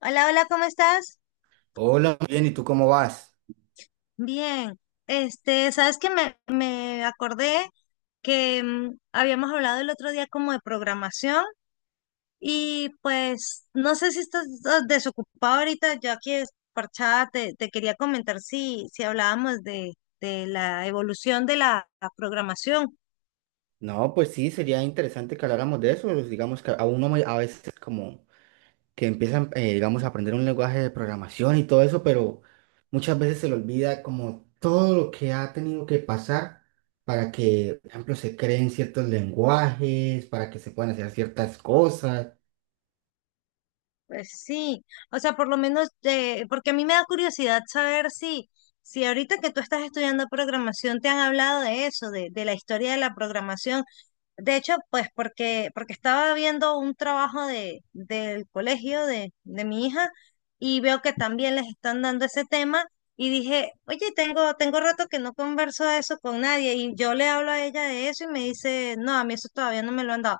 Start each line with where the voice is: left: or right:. left: Hola, hola, ¿cómo estás?
right: Hola, muy bien, ¿y tú cómo vas?
left: Bien. Sabes que me acordé que habíamos hablado el otro día como de programación y pues no sé si estás desocupado ahorita, yo aquí desparchada te quería comentar si hablábamos de la evolución de la programación.
right: No, pues sí, sería interesante que habláramos de eso. Pues, digamos que a uno a veces como que empiezan, digamos, a aprender un lenguaje de programación y todo eso, pero muchas veces se le olvida como todo lo que ha tenido que pasar para que, por ejemplo, se creen ciertos lenguajes, para que se puedan hacer ciertas cosas.
left: Pues sí, o sea, por lo menos, porque a mí me da curiosidad saber si ahorita que tú estás estudiando programación te han hablado de eso, de la historia de la programación. De hecho, pues porque estaba viendo un trabajo del colegio de mi hija y veo que también les están dando ese tema y dije, oye, tengo rato que no converso de eso con nadie y yo le hablo a ella de eso y me dice, no, a mí eso todavía no me lo han dado.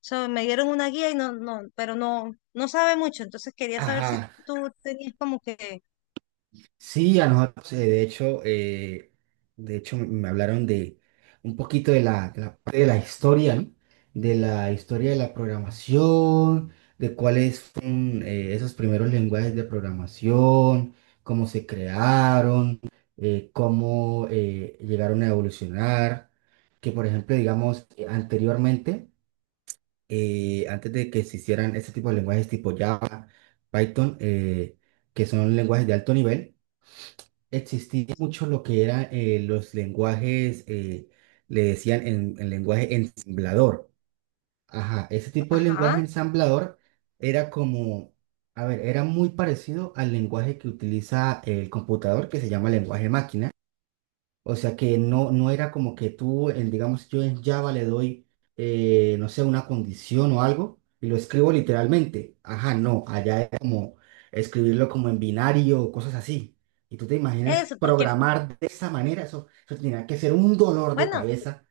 left: O sea, me dieron una guía y no, no, pero no, no sabe mucho. Entonces quería saber si
right: Ajá,
left: tú tenías como que,
right: sí, a nosotros, de hecho me hablaron de un poquito de la parte de la historia, ¿no? De la historia de la programación, de cuáles fueron esos primeros lenguajes de programación, cómo se crearon, cómo llegaron a evolucionar, que por ejemplo, digamos, anteriormente, antes de que se hicieran este tipo de lenguajes tipo Java, Python, que son lenguajes de alto nivel, existía mucho lo que era los lenguajes, le decían el lenguaje ensamblador. Ajá, ese tipo de lenguaje
left: ajá,
right: ensamblador era como, a ver, era muy parecido al lenguaje que utiliza el computador que se llama lenguaje máquina. O sea que no, no era como que tú, digamos, yo en Java le doy, no sé, una condición o algo y lo escribo literalmente. Ajá, no, allá era como escribirlo como en binario o cosas así. Y tú te imaginas
left: eso, porque,
right: programar de esa manera, eso tenía que ser un dolor de
left: bueno.
right: cabeza.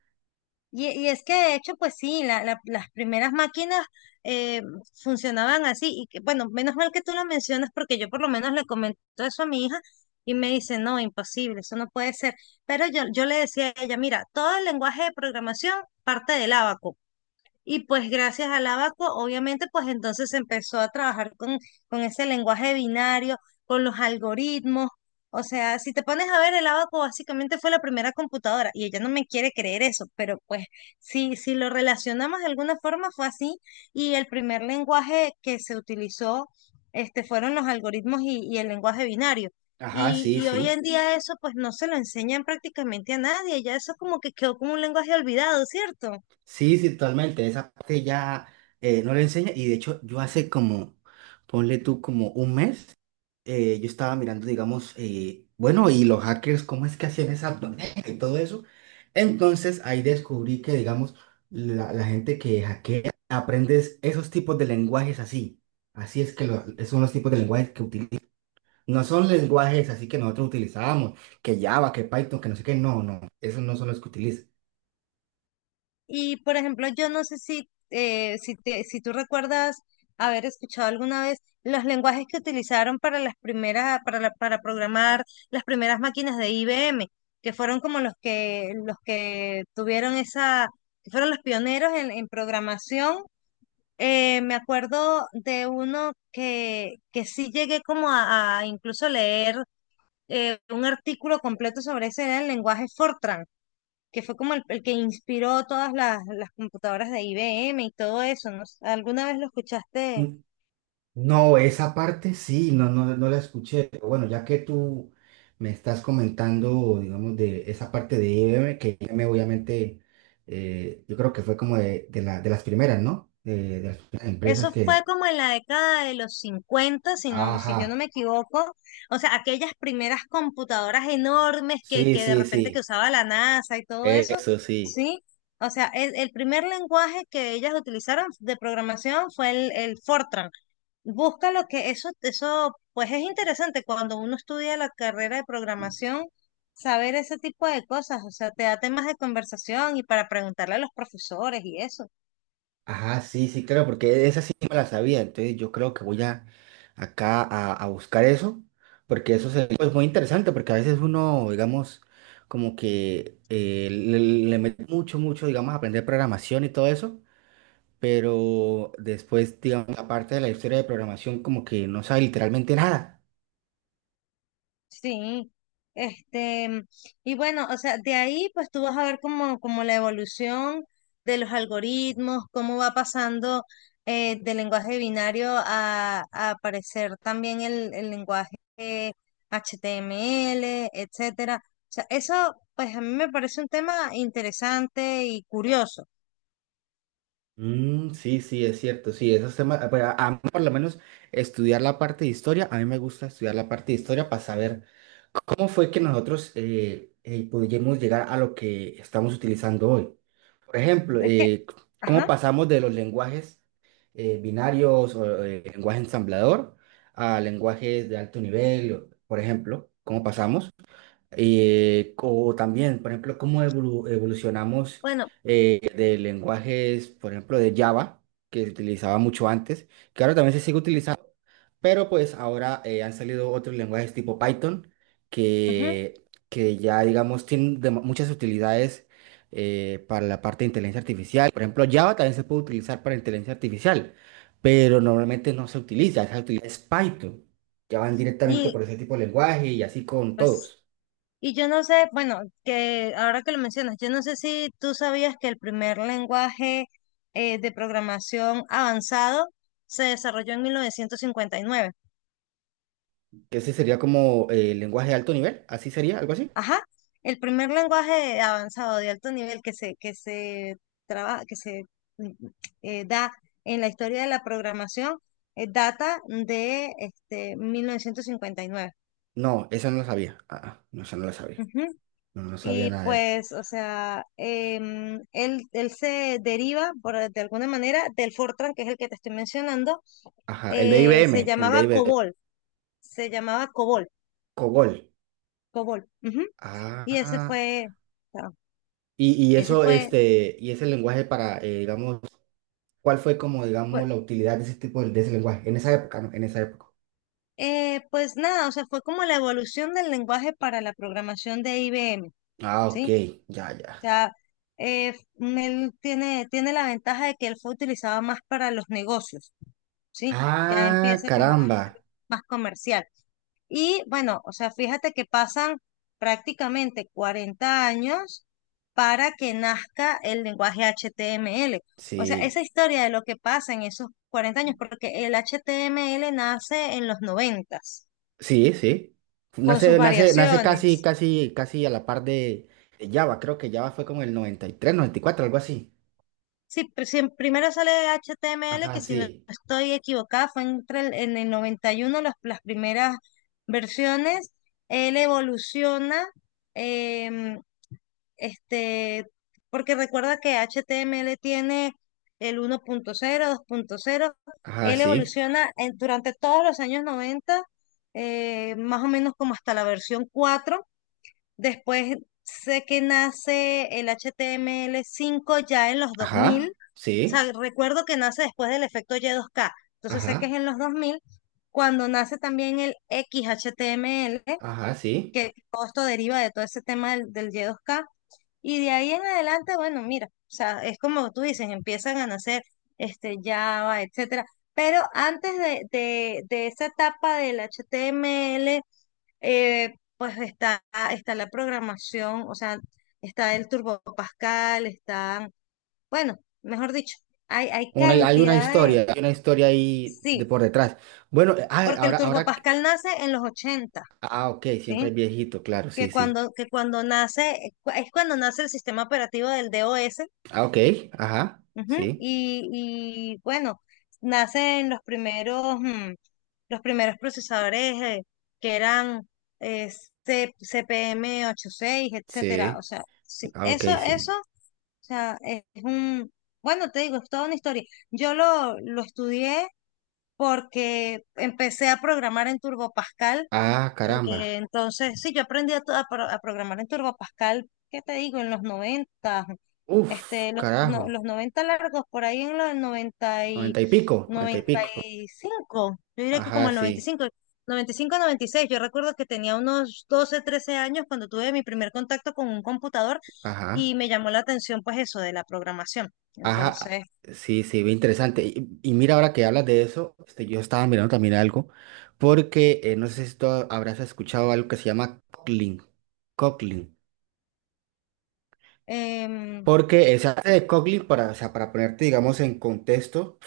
left: Y es que de hecho, pues sí, las primeras máquinas eh, funcionaban así. Y que, bueno, menos mal que tú lo mencionas porque yo por lo menos le comento eso a mi hija y me dice, no, imposible, eso no puede ser. Pero yo le decía a ella, mira, todo el lenguaje de programación parte del ábaco. Y pues gracias al Abaco, obviamente, pues entonces se empezó a trabajar con ese lenguaje binario, con los algoritmos. O sea, si te pones a ver, el Abaco básicamente fue la primera computadora y ella no me quiere creer eso, pero pues si lo relacionamos de alguna forma fue así y el primer lenguaje que se utilizó fueron los algoritmos y el lenguaje binario.
right: Ajá,
left: Y,
right: sí,
left: y hoy
right: sí.
left: en día eso pues no se lo enseñan prácticamente a nadie, ya eso como que quedó como un lenguaje olvidado, ¿cierto?
right: Sí, sí, totalmente. Esa parte ya no le enseña. Y de hecho, yo hace como, ponle tú como un mes, yo estaba mirando, digamos, bueno, y los hackers, ¿cómo es que hacían esa tormenta y todo eso? Entonces ahí descubrí que, digamos, la gente que hackea aprendes esos tipos de lenguajes así. Así es que esos son los tipos de lenguajes que utilizan. No son lenguajes así que nosotros utilizábamos, que Java, que Python, que no sé qué. No, no, esos no son los que utilizan.
left: Y por ejemplo, yo no sé si si tú recuerdas haber escuchado alguna vez los lenguajes que utilizaron para las primeras, para, para programar las primeras máquinas de IBM, que fueron como los que tuvieron esa, que fueron los pioneros en programación. Me acuerdo de uno que sí llegué como a incluso leer un artículo completo sobre ese, era el lenguaje Fortran que fue como el que inspiró todas las computadoras de IBM y todo eso, ¿no? ¿Alguna vez lo escuchaste?
right: No, esa parte sí, no, no, no la escuché. Pero bueno, ya que tú me estás comentando, digamos, de esa parte de IBM, que IBM obviamente, yo creo que fue como de las primeras, ¿no? De las primeras empresas
left: Eso fue
right: que...
left: como en la década de los 50 si no, si yo no
right: Ajá,
left: me equivoco. O sea, aquellas primeras computadoras enormes que,
right: sí,
left: que de
right: sí,
left: repente que
right: sí,
left: usaba la NASA y todo eso,
right: eso sí.
left: ¿sí? O sea, el primer lenguaje que ellas utilizaron de programación fue el Fortran. Busca lo que eso, pues es interesante cuando uno estudia la carrera de programación, saber ese tipo de cosas, o sea, te da temas de conversación y para preguntarle a los profesores y eso.
right: Ajá, sí, sí, claro, porque esa sí me la sabía, entonces yo creo que voy a acá a buscar eso, porque eso es muy interesante, porque a veces uno, digamos, como que le mete mucho, mucho, digamos, a aprender programación y todo eso, pero después, digamos, la parte de la historia de programación como que no sabe literalmente nada.
left: Sí, este, y bueno, o sea, de ahí pues tú vas a ver como, como la evolución de los algoritmos, cómo va pasando del lenguaje binario a aparecer también el lenguaje HTML, etcétera. O sea, eso pues a mí me parece un tema interesante y curioso.
right: Mm, sí, sí, es cierto, sí, esos temas, ah, pero a mí por lo menos estudiar la parte de historia, a mí me gusta estudiar la parte de historia para saber. ¿Cómo fue que nosotros pudimos llegar a lo que estamos utilizando hoy? Por ejemplo,
left: Es que,
right: ¿cómo
left: ajá,
right: pasamos de los lenguajes binarios o lenguaje ensamblador a lenguajes de alto nivel? Por ejemplo, ¿cómo pasamos? O también, por ejemplo, ¿cómo evolucionamos
left: bueno,
right: de lenguajes, por ejemplo, de Java, que se utilizaba mucho antes, que ahora también se sigue utilizando? Pero pues ahora han salido otros lenguajes tipo Python
left: ujú,
right: que, que ya, digamos, tienen muchas utilidades para la parte de inteligencia artificial. Por ejemplo, Java también se puede utilizar para inteligencia artificial, pero normalmente no se utiliza, se utiliza es Python. Ya van directamente
left: y
right: por ese tipo de lenguaje y así con
left: pues,
right: todos.
left: y yo no sé, bueno, que ahora que lo mencionas, yo no sé si tú sabías que el primer lenguaje de programación avanzado se desarrolló en 1959.
right: Que ese sería como lenguaje de alto nivel, así sería, algo así.
left: Ajá, el primer lenguaje avanzado de alto nivel que se traba- que se mm, da en la historia de la programación data de 1959.
right: No, esa no lo sabía. Ah, ah, no, esa no la sabía. No, no sabía
left: Y
right: nada de eso.
left: pues, o sea, él se deriva, por, de alguna manera, del Fortran, que es el que te estoy mencionando,
right: Ajá, el de
left: eh, se
right: IBM, el de
left: llamaba
right: IBM,
left: COBOL, se llamaba COBOL,
right: COBOL.
left: COBOL. Ujú. Y ese
right: Ah,
left: fue, o sea,
right: y
left: ese
right: eso,
left: fue,
right: este, y ese lenguaje para, digamos, ¿cuál fue como, digamos,
left: pues,
right: la utilidad de ese tipo de ese lenguaje? En esa época, ¿no? En esa época.
left: pues nada, o sea, fue como la evolución del lenguaje para la programación de IBM,
right: Ah, ok,
left: ¿sí?
right: ya, ya.
left: O sea, eh, él tiene la ventaja de que él fue utilizado más para los negocios, ¿sí? Ya
right: Ah,
left: empieza como a
right: caramba.
left: darse más comercial. Y bueno, o sea, fíjate que pasan prácticamente 40 años para que nazca el lenguaje HTML. O sea,
right: Sí,
left: esa historia de lo que pasa en esos 40 años, porque el HTML nace en los noventas
right: sí, sí.
left: con sus
right: Nace, nace, nace casi,
left: variaciones.
right: casi, casi a la par de Java. Creo que Java fue como el noventa noventa y tres, noventa y cuatro, algo así.
left: Sí, sí, primero sale HTML,
right: Ajá,
left: que si no
right: sí.
left: estoy equivocada, fue en el 91 las primeras versiones. Él evoluciona em, Este, porque recuerda que HTML tiene el 1.0 2.0.
right: Ajá,
left: Él
right: sí.
left: evoluciona durante todos los años 90 más o menos como hasta la versión cuatro. Después sé que nace el HTML5 ya en los dos mil. O
right: Ajá, sí.
left: sea, recuerdo que nace después del efecto Y2K. Entonces sé que
right: Ajá,
left: es en los dos mil cuando nace también el XHTML,
right: ajá, sí.
left: que todo esto deriva de todo ese tema del Y2K, y de ahí en adelante, bueno, mira, o sea, es como tú dices, empiezan a nacer Java, etcétera. Pero antes de, de esa etapa del HTML, pues está, está la programación, o sea, está el Turbo Pascal, están, bueno, mejor dicho, hay
right: Hay una
left: cantidad de,
right: historia, hay una historia ahí de
left: sí,
right: por detrás. Bueno,
left: porque el
right: ahora,
left: Turbo
right: ahora,
left: Pascal nace en los ochenta,
right: ah, ok, siempre es
left: ¿sí?
right: viejito, claro, sí,
left: Que
right: sí.
left: cuando, que cuando nace, es cuando nace el sistema operativo del DOS.
right: Ah, ok, ajá,
left: Ujú.
right: sí,
left: Y bueno, nacen los primeros, los primeros procesadores que eran eh, cpm ochenta y seis, etcétera. O
right: sí,
left: sea, sí,
right: ah, ok,
left: eso,
right: sí.
left: o sea, es un, bueno, te digo, es toda una historia. Yo lo estudié porque empecé a programar en Turbo Pascal.
right: Ah, caramba.
left: Entonces, sí, yo aprendí a programar en Turbo Pascal, ¿qué te digo? En los noventa,
right: Uf,
left: este, los, no-
right: carajo,
left: los 90 largos, por ahí en los 90 y
right: noventa y pico, noventa y
left: noventa
right: pico.
left: y cinco, yo diría que como
right: Ajá,
left: el noventa
right: sí,
left: noventa y cinco noventa y cinco noventa y seis. Yo recuerdo que tenía unos 12, 13 años cuando tuve mi primer contacto con un computador
right: ajá,
left: y me llamó la atención pues eso de la programación.
right: ajá,
left: Entonces,
right: sí, sí, bien interesante. Y mira, ahora que hablas de eso, este, yo estaba mirando también algo, porque no sé si tú habrás escuchado algo que se llama Cockling.
left: em,
right: Porque esa arte de Coglin, o sea, para ponerte, digamos, en contexto,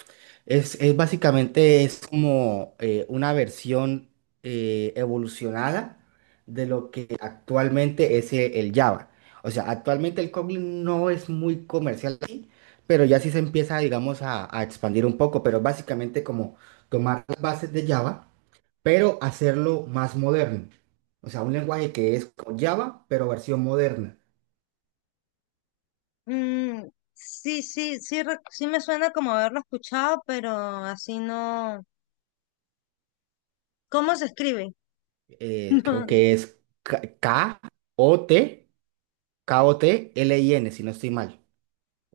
right: es básicamente es como una versión evolucionada de lo que actualmente es el Java. O sea, actualmente el Kotlin no es muy comercial aquí, pero ya sí se empieza, digamos, a expandir un poco, pero básicamente como tomar las bases de Java, pero hacerlo más moderno. O sea, un lenguaje que es como Java, pero versión moderna.
left: mm, sí, sí, sí, sí me suena como haberlo escuchado, pero así no. ¿Cómo se escribe?
right: Creo que es K-O-T, Kotlin, si no estoy mal.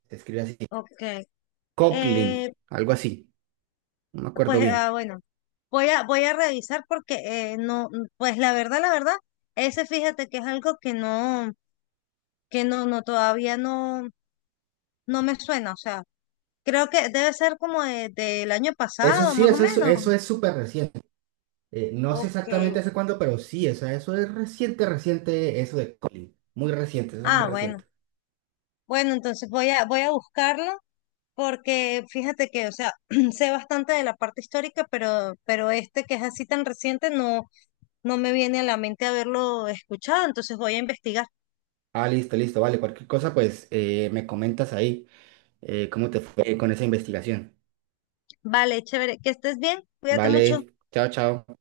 right: Se escribe así.
left: No, ok.
right: Coughlin,
left: Eh,
right: algo así. No me acuerdo
left: pues
right: bien.
left: bueno, voy a, voy a revisar porque no, pues la verdad, ese fíjate que es algo que no, no, todavía no, no me suena. O sea, creo que debe ser como del año
right: Eso
left: pasado,
right: sí,
left: más o
right: eso es,
left: menos.
right: eso es súper reciente. No sé
left: Okay.
right: exactamente hace cuándo, pero sí, o sea, eso es reciente, reciente, eso de Coughlin. Muy reciente, eso es muy
left: Ah,
right: reciente.
left: bueno. Bueno, entonces voy a, voy a buscarlo porque fíjate que, o sea, sé bastante de la parte histórica, pero este que es así tan reciente, no. No me viene a la mente haberlo escuchado, entonces voy a investigar.
right: Ah, listo, listo, vale. Cualquier cosa, pues me comentas ahí cómo te fue con esa investigación.
left: Vale, chévere, que estés bien, cuídate mucho.
right: Vale, chao, chao.